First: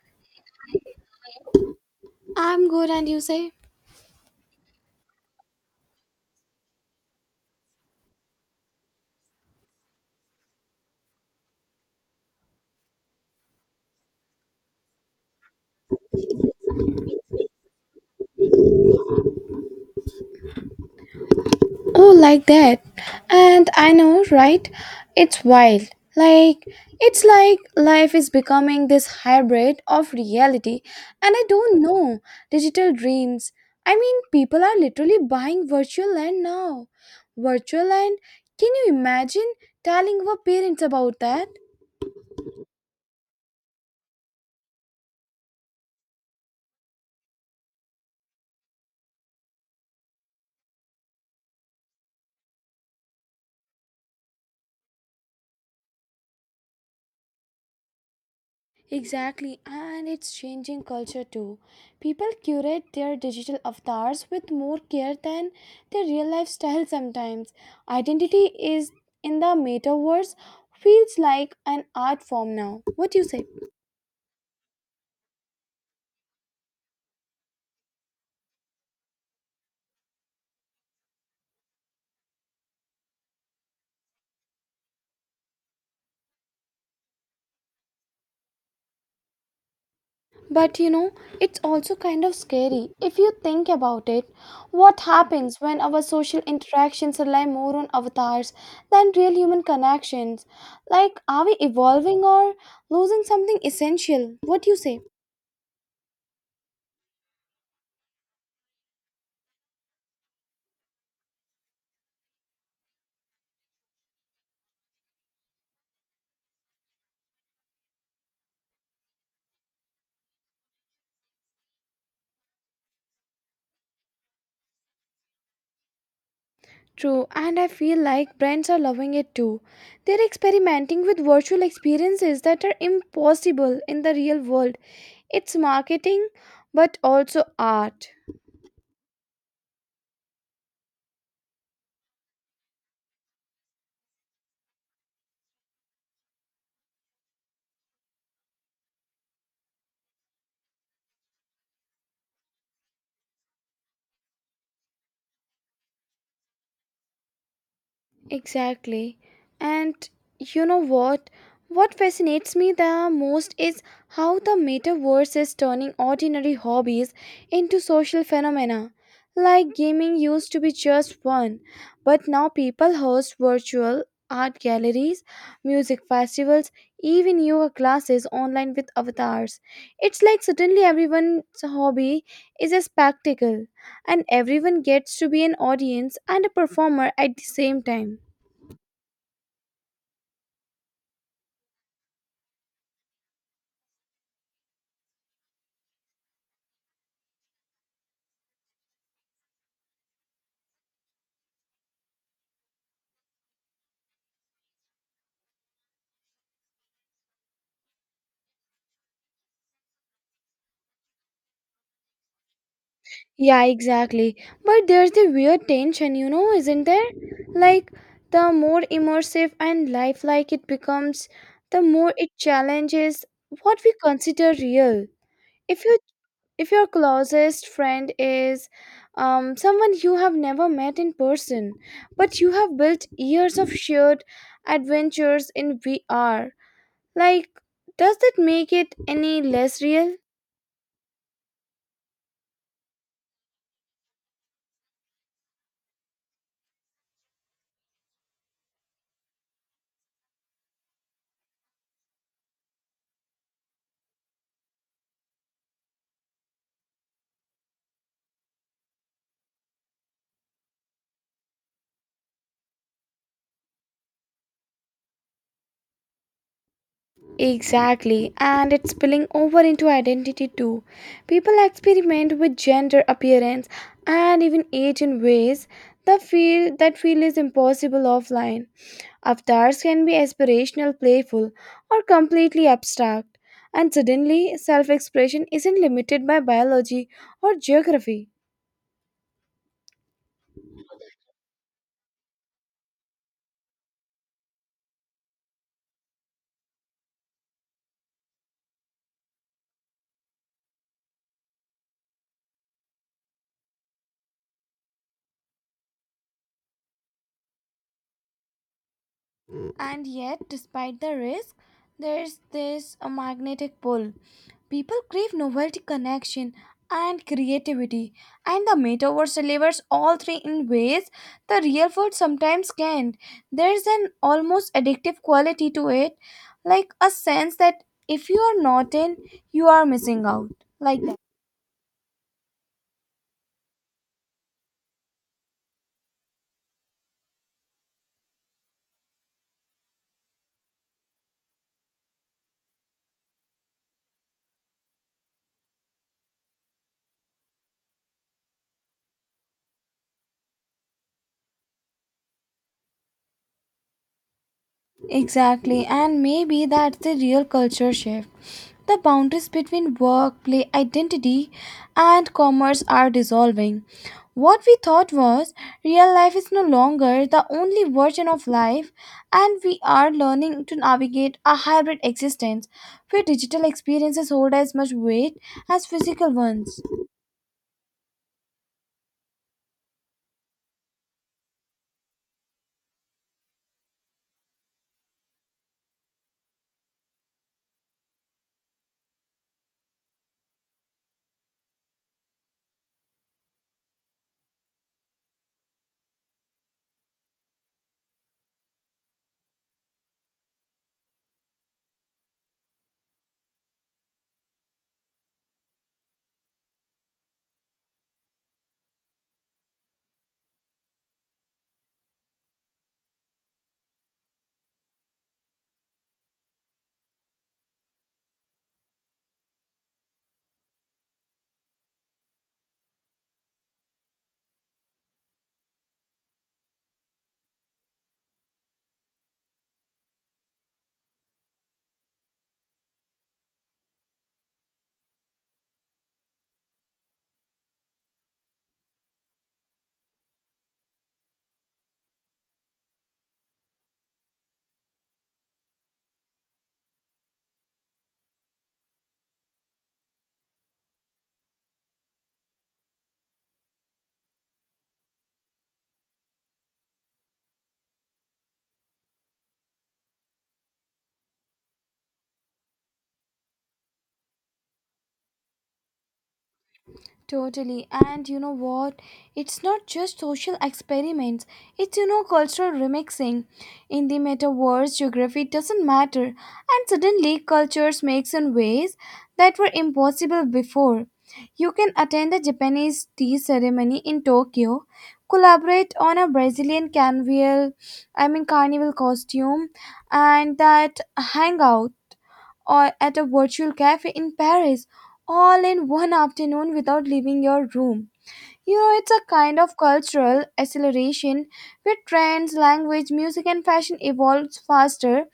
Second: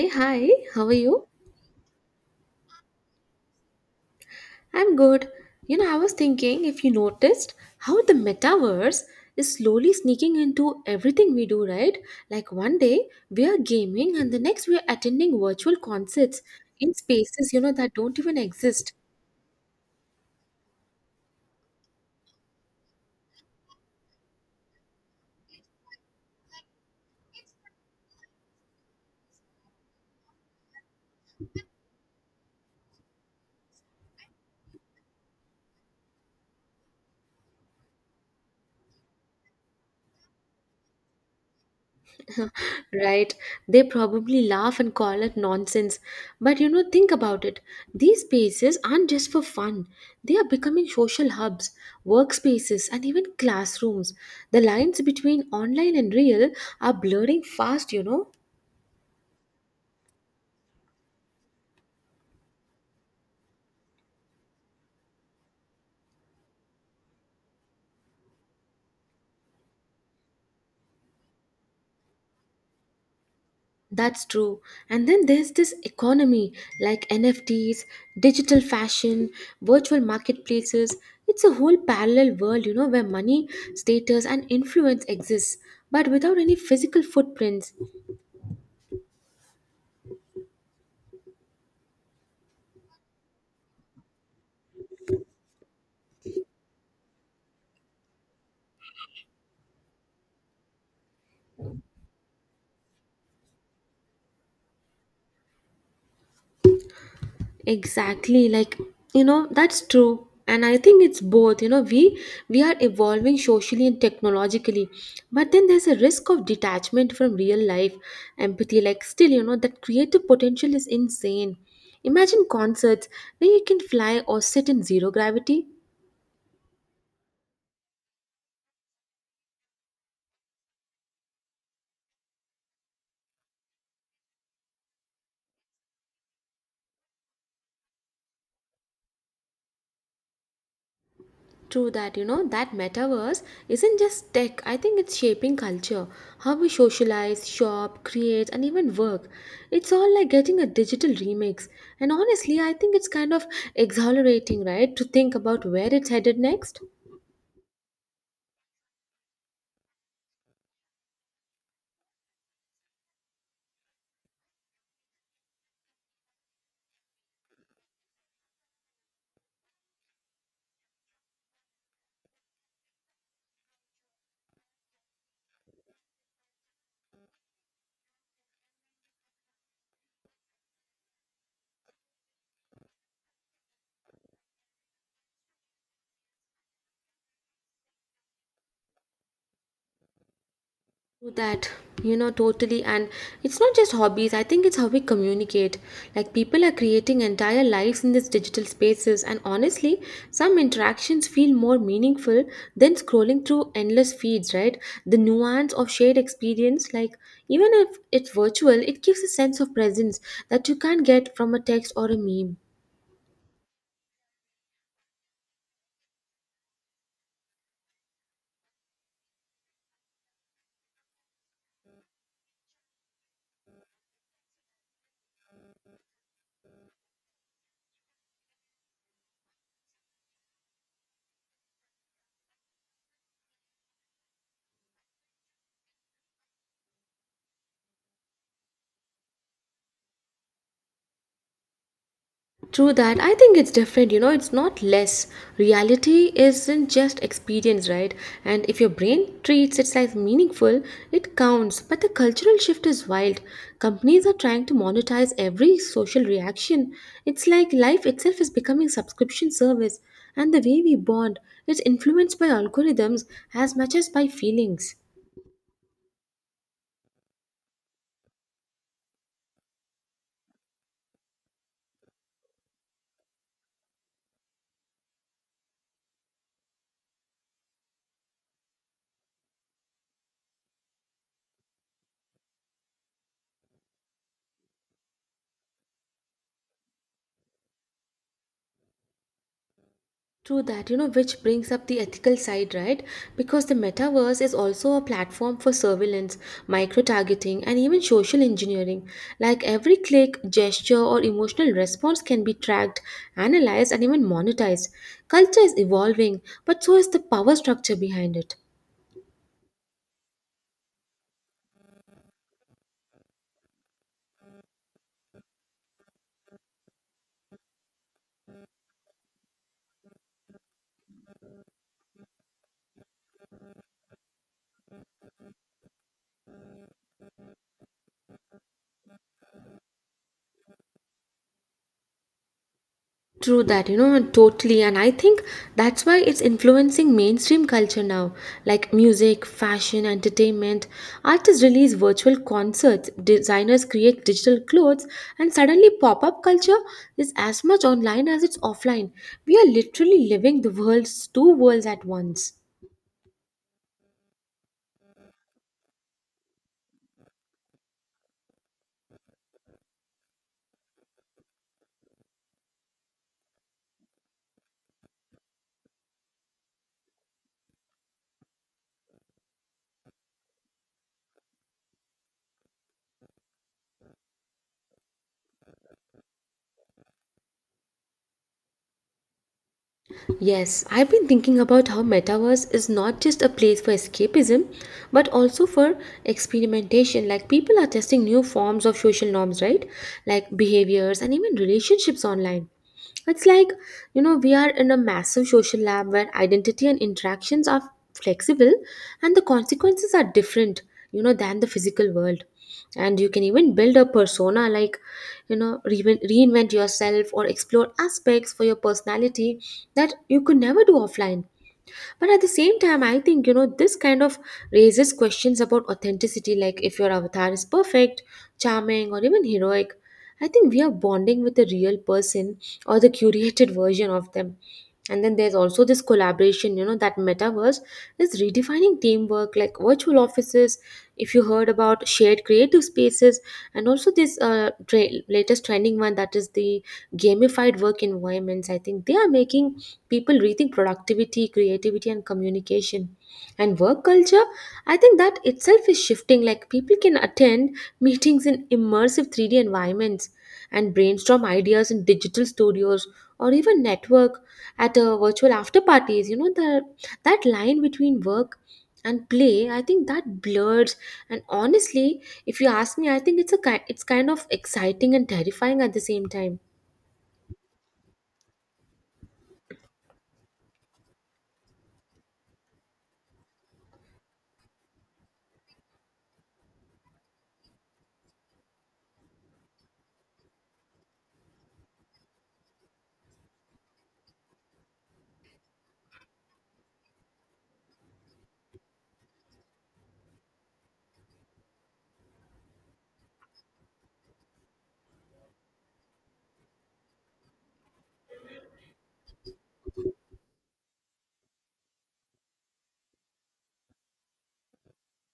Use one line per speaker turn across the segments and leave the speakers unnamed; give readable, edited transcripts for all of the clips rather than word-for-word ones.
Hey, hi, how are you?
I'm good, and you say?
I'm good. You know, I was thinking if you noticed how the metaverse is slowly sneaking into everything we do, right? Like one day we are gaming and the next we are attending virtual concerts in spaces, you know, that don't even exist.
Oh, like that. And I know, right? It's wild. Like, it's like life is becoming this hybrid of reality, and I don't know. Digital dreams. I mean, people are literally buying virtual land now. Virtual land? Can you imagine telling our parents about that?
Right? They probably laugh and call it nonsense. But you know, think about it. These spaces aren't just for fun, they are becoming social hubs, workspaces, and even classrooms. The lines between online and real are blurring fast, you know.
Exactly, and it's changing culture too. People curate their digital avatars with more care than their real life style sometimes. Identity is in the metaverse feels like an art form now. What do you say?
That's true. And then there's this economy like NFTs, digital fashion, virtual marketplaces. It's a whole parallel world, you know, where money, status, and influence exists, but without any physical footprints.
But it's also kind of scary. If you think about it, what happens when our social interactions rely more on avatars than real human connections? Like, are we evolving or losing something essential? What do you say?
Exactly, like you know, that's true. And I think it's both, you know, we are evolving socially and technologically, but then there's a risk of detachment from real life empathy. Like still, you know, that creative potential is insane. Imagine concerts where you can fly or sit in zero gravity.
True, and I feel like brands are loving it too. They're experimenting with virtual experiences that are impossible in the real world. It's marketing, but also art.
True that, you know, that metaverse isn't just tech. I think it's shaping culture, how we socialize, shop, create, and even work. It's all like getting a digital remix. And honestly, I think it's kind of exhilarating, right, to think about where it's headed next.
Exactly. And you know what? What fascinates me the most is how the metaverse is turning ordinary hobbies into social phenomena. Like gaming used to be just fun, but now people host virtual art galleries, music festivals, even yoga classes online with avatars. It's like suddenly everyone's hobby is a spectacle, and everyone gets to be an audience and a performer at the same time.
Do that, you know, totally. And it's not just hobbies, I think it's how we communicate. Like people are creating entire lives in these digital spaces, and honestly some interactions feel more meaningful than scrolling through endless feeds, right? The nuance of shared experience, like, even if it's virtual, it gives a sense of presence that you can't get from a text or a meme.
Yeah, exactly. But there's the weird tension, isn't there? Like, the more immersive and lifelike it becomes, the more it challenges what we consider real. If you if your closest friend is someone you have never met in person, but you have built years of shared adventures in VR, like, does that make it any less real?
True that. I think it's different, you know, it's not less. Reality isn't just experience, right? And if your brain treats it as meaningful, it counts. But the cultural shift is wild. Companies are trying to monetize every social reaction. It's like life itself is becoming subscription service, and the way we bond is influenced by algorithms as much as by feelings.
Exactly, and it's spilling over into identity too. People experiment with gender, appearance, and even age in ways that feel is impossible offline. Avatars can be aspirational, playful, or completely abstract, and suddenly self-expression isn't limited by biology or geography.
True that, you know, which brings up the ethical side, right? Because the metaverse is also a platform for surveillance, micro targeting, and even social engineering. Like every click, gesture, or emotional response can be tracked, analyzed, and even monetized. Culture is evolving, but so is the power structure behind it.
And yet, despite the risk, there's this magnetic pull. People crave novelty, connection, and creativity, and the metaverse delivers all three in ways the real world sometimes can't. There's an almost addictive quality to it, like a sense that if you are not in, you are missing out. Like.
True that, you know, totally. And I think that's why it's influencing mainstream culture now, like music, fashion, entertainment. Artists release virtual concerts, designers create digital clothes, and suddenly pop up culture is as much online as it's offline. We are literally living the world's two worlds at once.
Exactly, and maybe that's the real culture shift. The boundaries between work, play, identity, and commerce are dissolving. What we thought was real life is no longer the only version of life, and we are learning to navigate a hybrid existence where digital experiences hold as much weight as physical ones.
Yes, I've been thinking about how metaverse is not just a place for escapism, but also for experimentation. Like people are testing new forms of social norms, right? Like behaviors and even relationships online. It's like, you know, we are in a massive social lab where identity and interactions are flexible and the consequences are different, you know, than the physical world. And you can even build a persona, like, you know, reinvent yourself or explore aspects for your personality that you could never do offline. But at the same time, I think, you know, this kind of raises questions about authenticity. Like if your avatar is perfect, charming, or even heroic, I think we are bonding with the real person or the curated version of them. And then there's also this collaboration, you know, that metaverse is redefining teamwork, like virtual offices, if you heard about shared creative spaces, and also this latest trending one, that is the gamified work environments. I think they are making people rethink productivity, creativity, and communication. And work culture, I think that itself is shifting. Like people can attend meetings in immersive 3D environments and brainstorm ideas in digital studios, or even network at virtual after parties. You know, the that line between work and play, I think that blurs. And honestly, if you ask me, I think it's a it's kind of exciting and terrifying at the same time.
Totally. And you know what? It's not just social experiments, it's cultural remixing. In the metaverse, geography doesn't matter. And suddenly, cultures mix in ways that were impossible before. You can attend the Japanese tea ceremony in Tokyo, collaborate on a Brazilian carnival, I mean carnival costume, and that hangout or at a virtual cafe in Paris all in one afternoon without leaving your room. It's a kind of cultural acceleration where trends, language, music, and fashion evolves faster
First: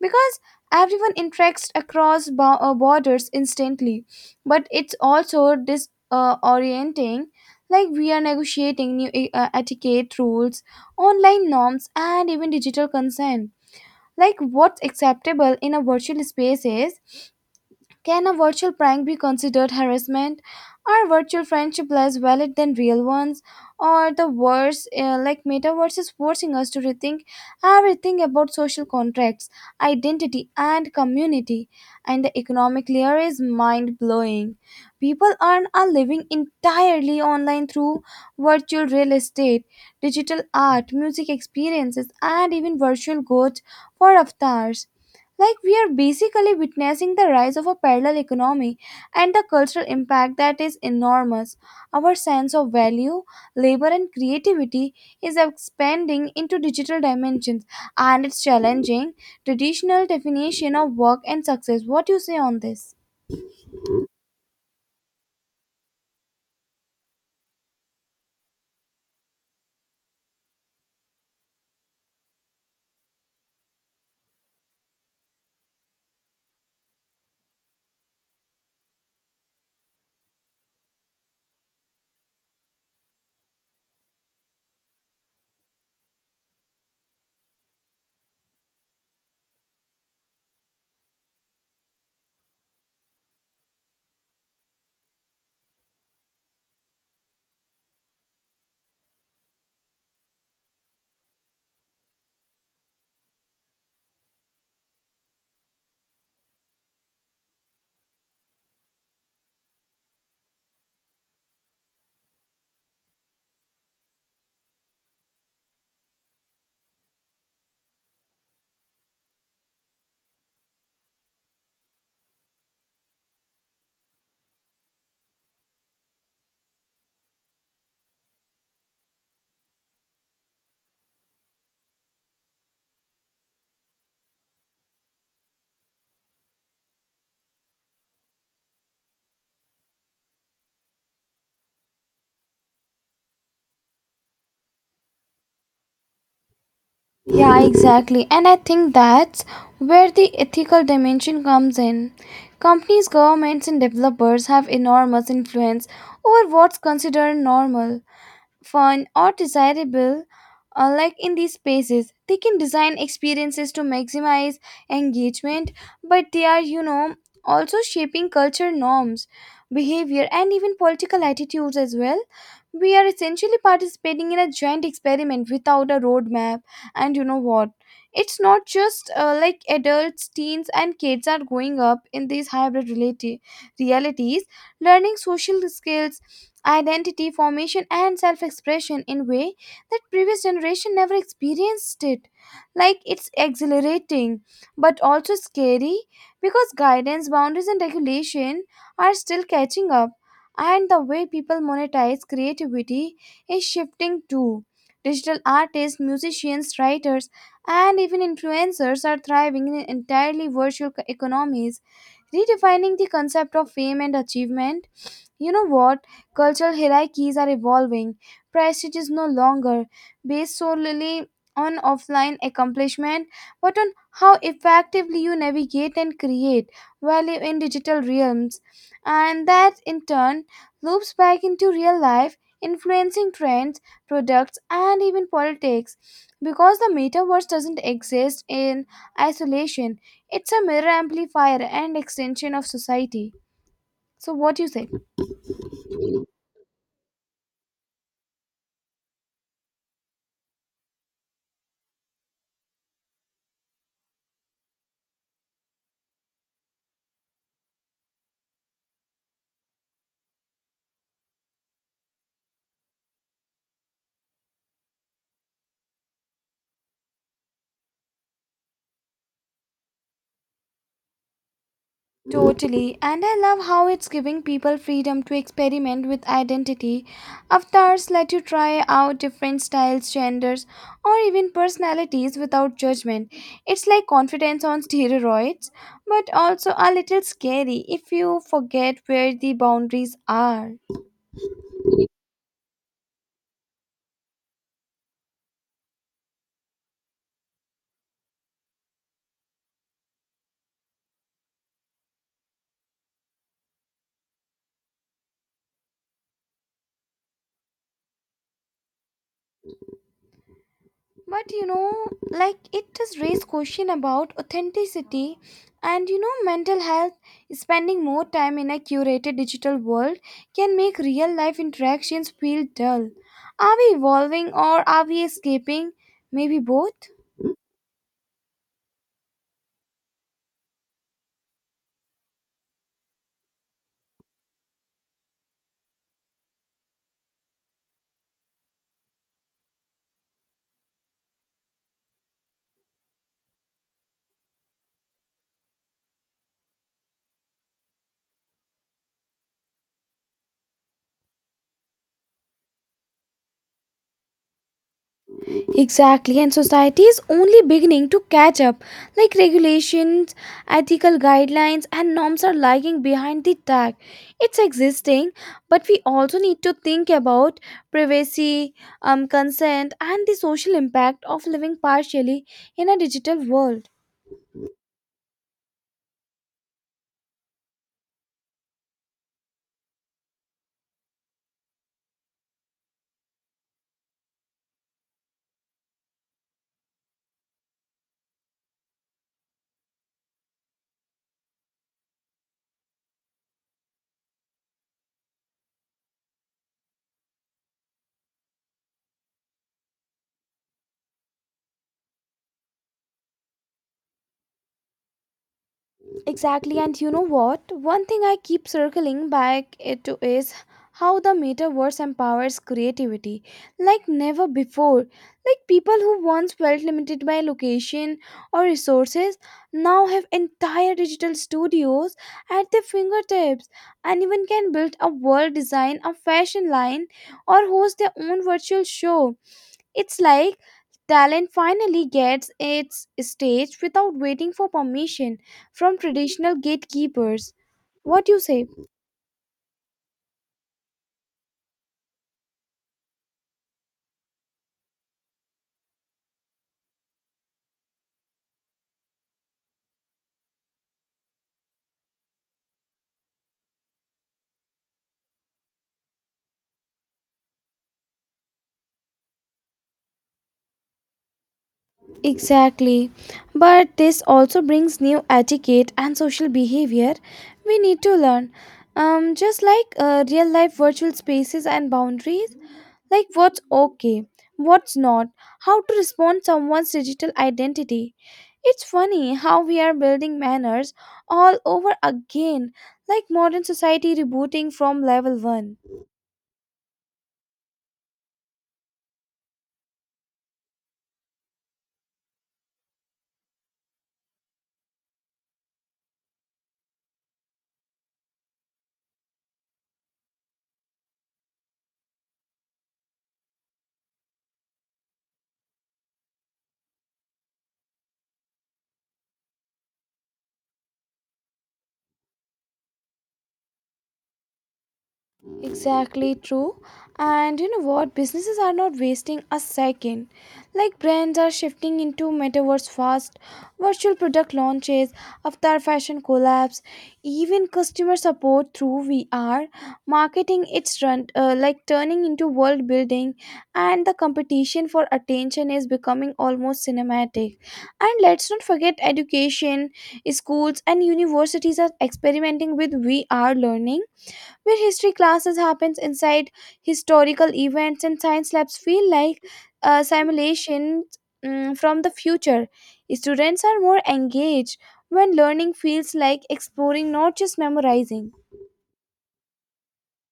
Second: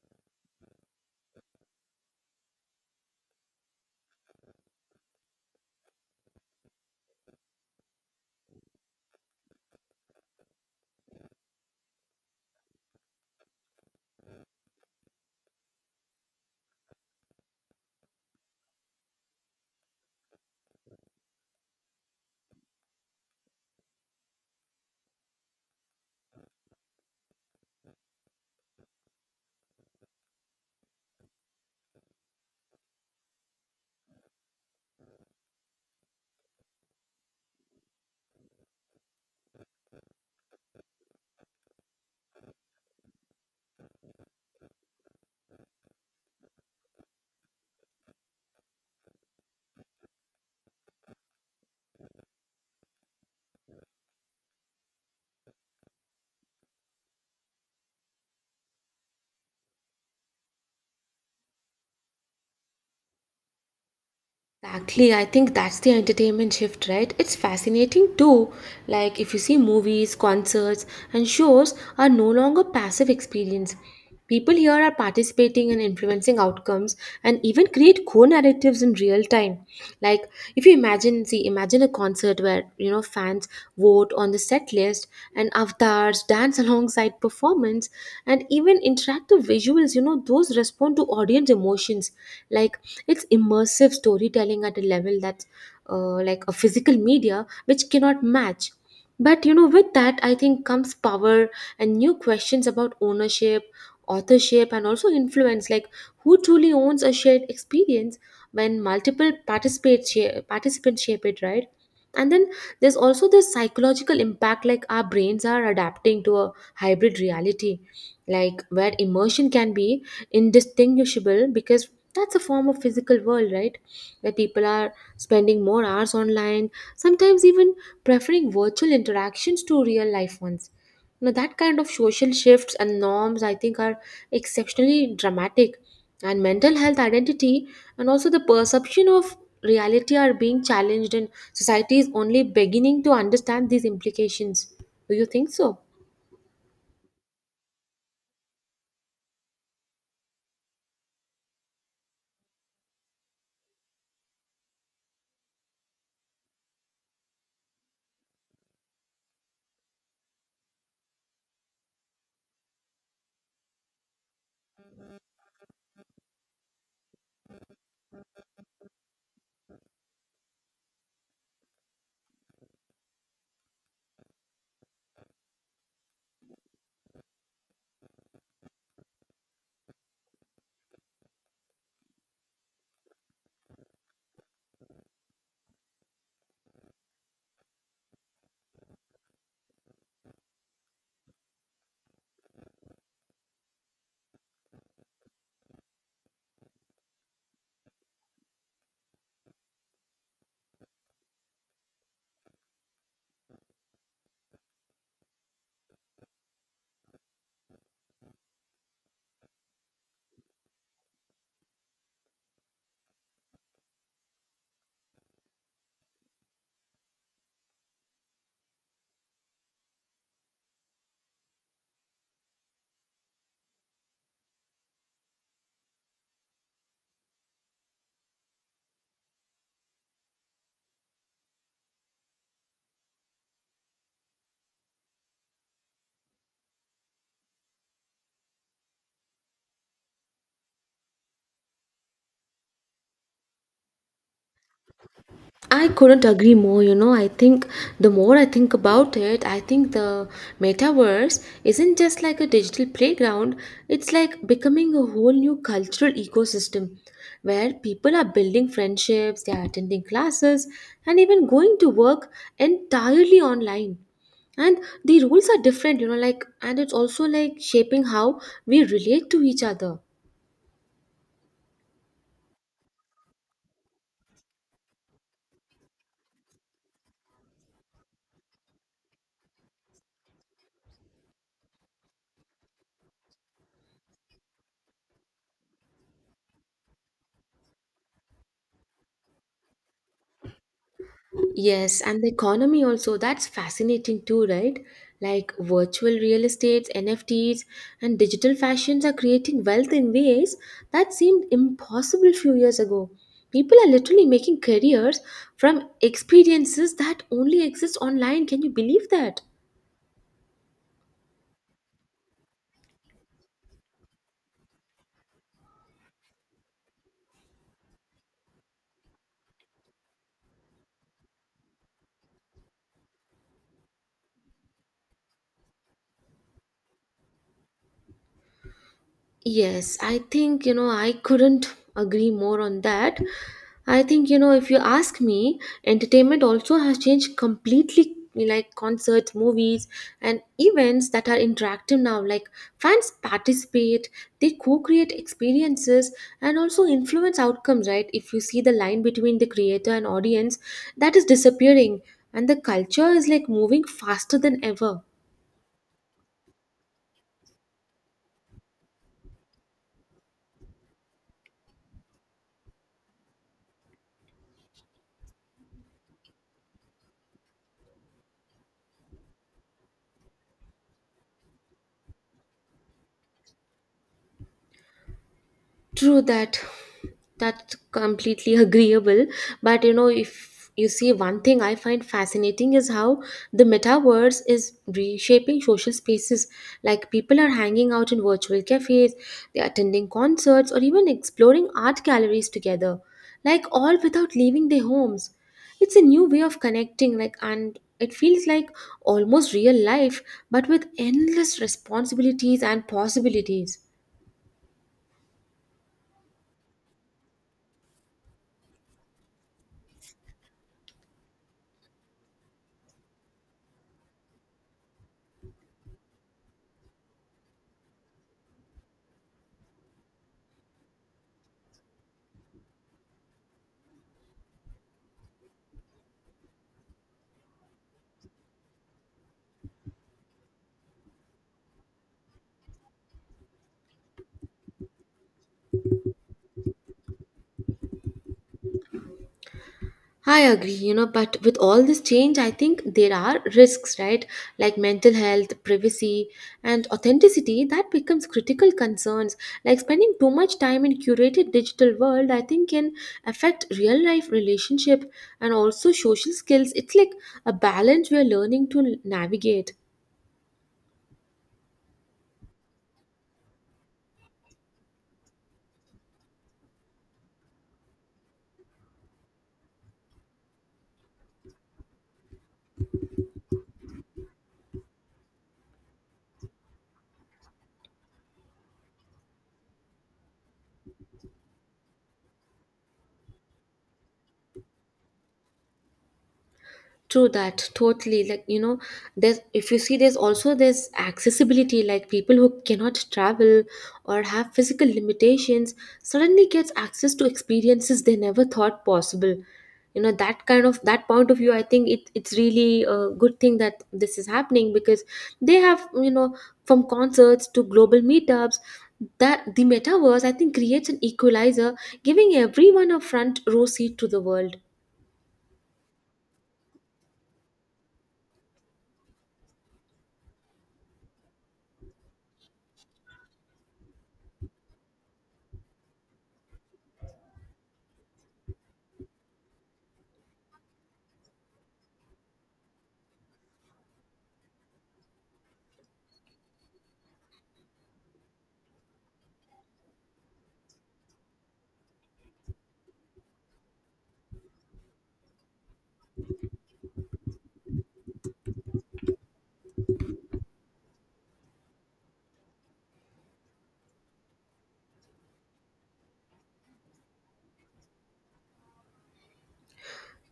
because everyone interacts across borders instantly. But it's also disorienting, like we are negotiating new etiquette rules, online norms, and even digital consent. Like what's acceptable in a virtual space is can a virtual prank be considered harassment? Are virtual friendships less valid than real ones? Or the worse, like metaverse is forcing us to rethink everything about social contracts, identity, and community. And the economic layer is mind blowing. People earn a living entirely online through virtual real estate, digital art, music experiences, and even virtual goats for avatars. Like, we are basically witnessing the rise of a parallel economy and the cultural impact that is enormous. Our sense of value, labor, and creativity is expanding into digital dimensions and it's challenging traditional definition of work and success. What do you say on this?
Exactly, I think that's the entertainment shift, right? It's fascinating too. Like, if you see, movies, concerts, and shows are no longer passive experience. People here are participating and influencing outcomes and even create co narratives in real time. Like, if you imagine, see, imagine a concert where, you know, fans vote on the set list and avatars dance alongside performance and even interactive visuals, you know, those respond to audience emotions. Like, it's immersive storytelling at a level that's like a physical media which cannot match. But you know, with that I think comes power and new questions about ownership, authorship, and also influence. Like, who truly owns a shared experience when multiple participants shape it, right? And then there's also this psychological impact. Like our brains are adapting to a hybrid reality, like where immersion can be indistinguishable, because that's a form of physical world, right, where people are spending more hours online, sometimes even preferring virtual interactions to real life ones. Now that kind of social shifts and norms, I think, are exceptionally dramatic. And mental health, identity, and also the perception of reality are being challenged, and society is only beginning to understand these implications. Do you think so?
Yeah, exactly. And I think that's where the ethical dimension comes in. Companies, governments, and developers have enormous influence over what's considered normal, fun, or desirable, like in these spaces. They can design experiences to maximize engagement, but they are also shaping culture norms, behavior, and even political attitudes as well. We are essentially participating in a giant experiment without a roadmap, and you know what? It's not just like adults, teens, and kids are growing up in these hybrid realities, learning social skills, identity formation and self-expression in way that previous generation never experienced it. Like, it's exhilarating but also scary because guidance, boundaries, and regulation are still catching up. And the way people monetize creativity is shifting too. Digital artists, musicians, writers, and even influencers are thriving in entirely virtual economies, redefining the concept of fame and achievement. You know what? Cultural hierarchies are evolving. Prestige is no longer based solely on offline accomplishment, but on how effectively you navigate and create value in digital realms. And that, in turn, loops back into real life, influencing trends, products, and even politics. Because the metaverse doesn't exist in isolation, it's a mirror amplifier and extension of society. So, what do you say?
I couldn't agree more. You know, I think the more I think about it, I think the metaverse isn't just like a digital playground, it's like becoming a whole new cultural ecosystem where people are building friendships, they are attending classes, and even going to work entirely online. And the rules are different, you know, like, and it's also like shaping how we relate to each other.
Totally, and I love how it's giving people freedom to experiment with identity. Avatars let you try out different styles, genders, or even personalities without judgment. It's like confidence on steroids, but also a little scary if you forget where the boundaries are.
Yes, and the economy also, that's fascinating too, right? Like virtual real estates, NFTs, and digital fashions are creating wealth in ways that seemed impossible few years ago. People are literally making careers from experiences that only exist online. Can you believe that?
But like, it does raise question about authenticity. And mental health. Spending more time in a curated digital world can make real life interactions feel dull. Are we evolving or are we escaping? Maybe both.
Yes, I think, you know, I couldn't agree more on that. I think, you know, if you ask me, entertainment also has changed completely, like concerts, movies, and events that are interactive now. Like fans participate, they co-create experiences and also influence outcomes, right? If you see, the line between the creator and audience, that is disappearing, and the culture is like moving faster than ever.
Exactly, and society is only beginning to catch up. Like regulations, ethical guidelines, and norms are lagging behind the tech. It's existing, but we also need to think about privacy, consent, and the social impact of living partially in a digital world.
True that. That's completely agreeable. But you know, if you see, one thing I find fascinating is how the metaverse is reshaping social spaces. Like people are hanging out in virtual cafes, they're attending concerts, or even exploring art galleries together. Like all without leaving their homes. It's a new way of connecting, like, and it feels like almost real life, but with endless responsibilities and possibilities.
Exactly, and you know what? One thing I keep circling back it to is how the metaverse empowers creativity like never before. Like people who once felt limited by location or resources now have entire digital studios at their fingertips and even can build a world, design a fashion line, or host their own virtual show. It's like talent finally gets its stage without waiting for permission from traditional gatekeepers. What do you say?
I agree, you know, but with all this change, I think there are risks, right? Like mental health, privacy, and authenticity that becomes critical concerns. Like spending too much time in curated digital world, I think, can affect real life relationship and also social skills. It's like a balance we are learning to navigate.
Exactly. But this also brings new etiquette and social behavior we need to learn. Just like real life virtual spaces and boundaries, like what's okay, what's not, how to respond someone's digital identity. It's funny how we are building manners all over again, like modern society rebooting from level 1.
True that, totally. Like, you know, there's, if you see, there's also this accessibility, like people who cannot travel or have physical limitations suddenly gets access to experiences they never thought possible. You know, that kind of that point of view, I think it's really a good thing that this is happening because they have, you know, from concerts to global meetups, that the metaverse I think creates an equalizer, giving everyone a front row seat to the world.
Exactly, true. And you know what? Businesses are not wasting a second. Like brands are shifting into metaverse fast, virtual product launches, avatar fashion collabs, even customer support through VR. Marketing it's run like turning into world building, and the competition for attention is becoming almost cinematic. And let's not forget education. Schools and universities are experimenting with VR learning where history classes happens inside historical events and science labs feel like simulations from the future. Students are more engaged when learning feels like exploring, not just memorizing.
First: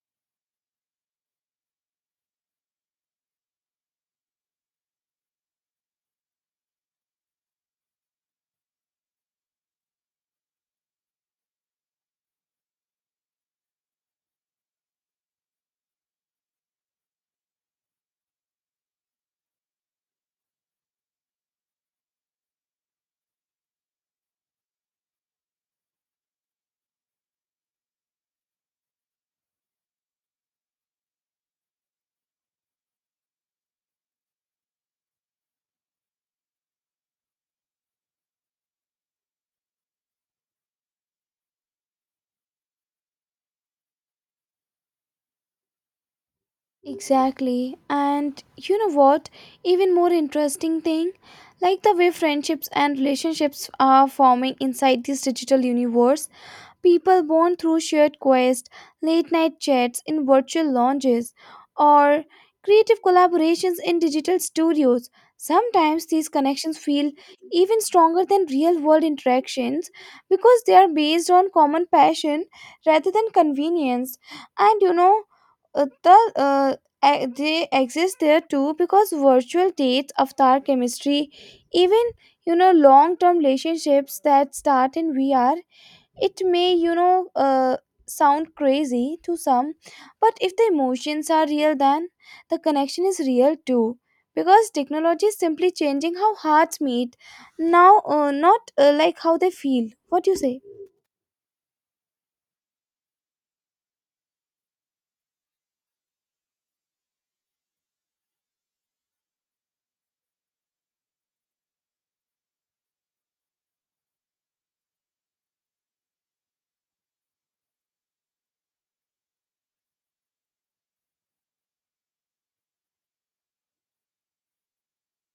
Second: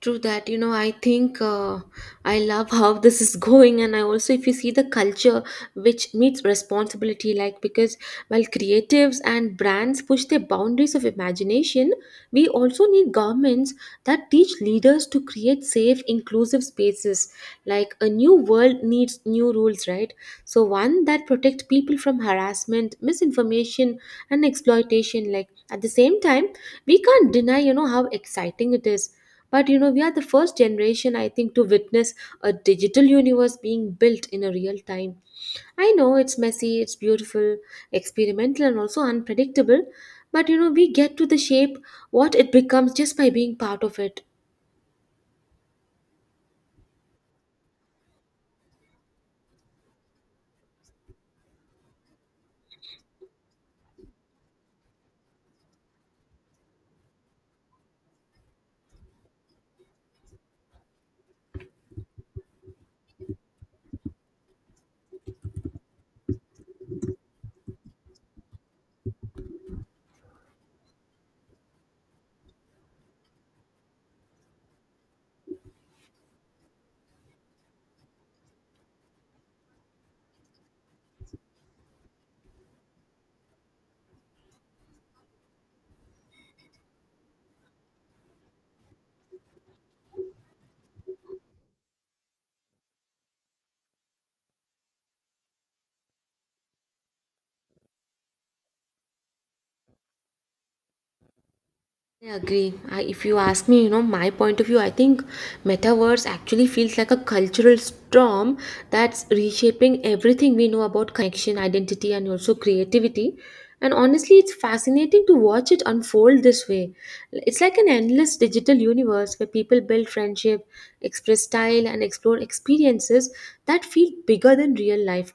True that, you know, I think I love how this is going, and I also, if you see, the culture which meets responsibility, like because while creatives and brands push their boundaries of imagination, we also need governments that teach leaders to create safe, inclusive spaces. Like a new world needs new rules, right? So, one that protect people from harassment, misinformation, and exploitation. Like at the same time, we can't deny, you know, how exciting it is. But you know, we are the first generation, I think, to witness a digital universe being built in a real time. I know it's messy, it's beautiful, experimental, and also unpredictable. But you know, we get to the shape what it becomes just by being part of it.
Exactly. And you know what? Even more interesting thing, like the way friendships and relationships are forming inside this digital universe. People bond through shared quests, late night chats in virtual lounges, or creative collaborations in digital studios. Sometimes these connections feel even stronger than real world interactions because they are based on common passion rather than convenience. And you know, uh, the uh, e- they exist there too because virtual dates, avatar chemistry, even long term relationships that start in VR. It may sound crazy to some, but if the emotions are real, then the connection is real too. Because technology is simply changing how hearts meet now, not like how they feel. What do you say?
I agree. I, if you ask me, you know, my point of view, I think metaverse actually feels like a cultural storm that's reshaping everything we know about connection, identity, and also creativity. And honestly, it's fascinating to watch it unfold this way. It's like an endless digital universe where people build friendship, express style, and explore experiences that feel bigger than real life,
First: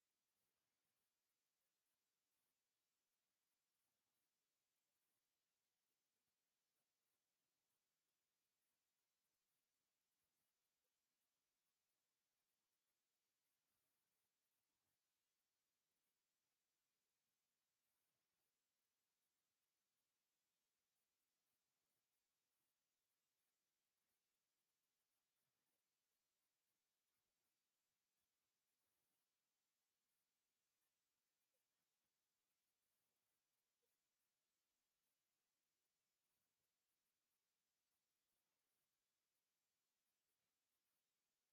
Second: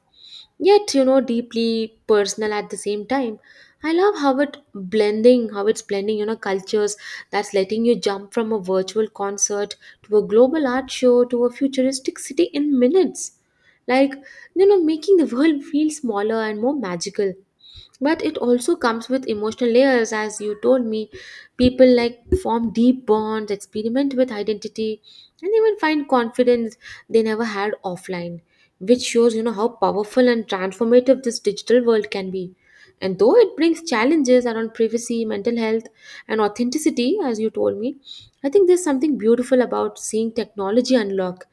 yet, you know, deeply personal at the same time. I love how it blending, how it's blending, you know, cultures, that's letting you jump from a virtual concert to a global art show to a futuristic city in minutes. Like, you know, making the world feel smaller and more magical. But it also comes with emotional layers, as you told me, people like form deep bonds, experiment with identity, and even find confidence they never had offline, which shows, you know, how powerful and transformative this digital world can be. And though it brings challenges around privacy, mental health, and authenticity, as you told me, I think there's something beautiful about seeing technology unlock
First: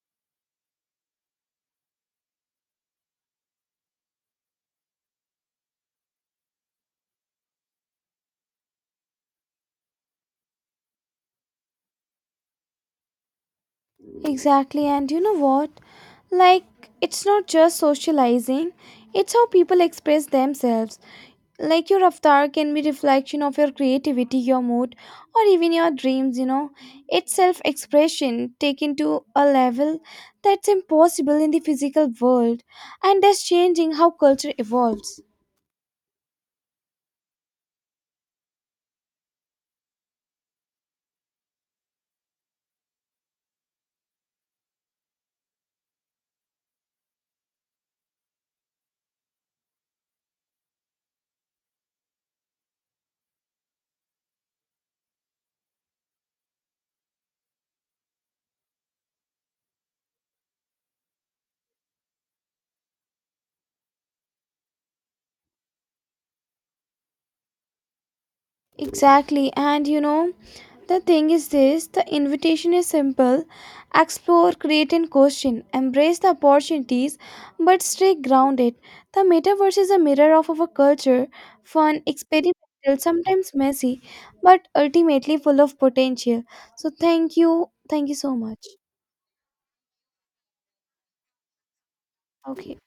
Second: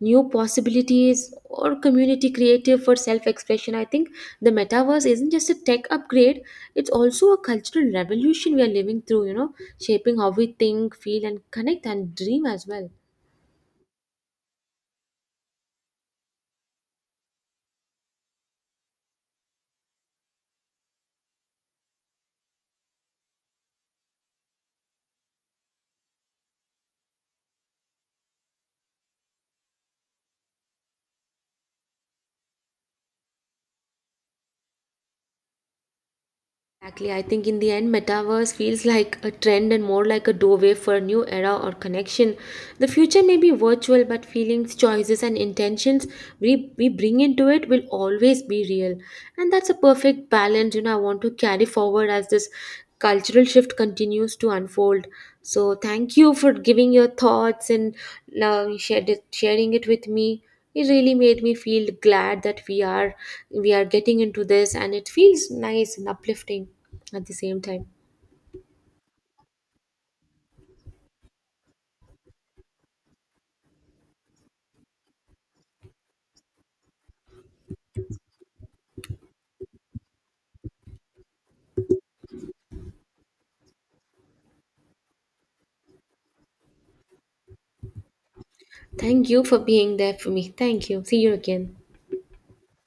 new possibilities or community creative for self expression. I think the metaverse isn't just a tech upgrade, it's also a cultural revolution we are living through, you know, shaping how we think, feel, and connect and dream as well.
Exactly, and you know what? Like, it's not just socializing, it's how people express themselves. Like your avatar can be reflection of your creativity, your mood, or even your dreams. It's self-expression taken to a level that's impossible in the physical world and that's changing how culture evolves.
Exactly. I think in the end, metaverse feels like a trend and more like a doorway for a new era or connection. The future may be virtual, but feelings, choices, and intentions we bring into it will always be real. And that's a perfect balance, you know, I want to carry forward as this cultural shift continues to unfold. So thank you for giving your thoughts and sharing it with me. It really made me feel glad that we are getting into this, and it feels nice and uplifting at the same time.
Exactly. And the thing is this: the invitation is simple. Explore, create, and question. Embrace the opportunities, but stay grounded. The metaverse is a mirror of our culture, fun, experimental, sometimes messy, but ultimately full of potential. So, thank you. Thank you so much.
Thank you for being there for me. Thank you. See you again.
Okay.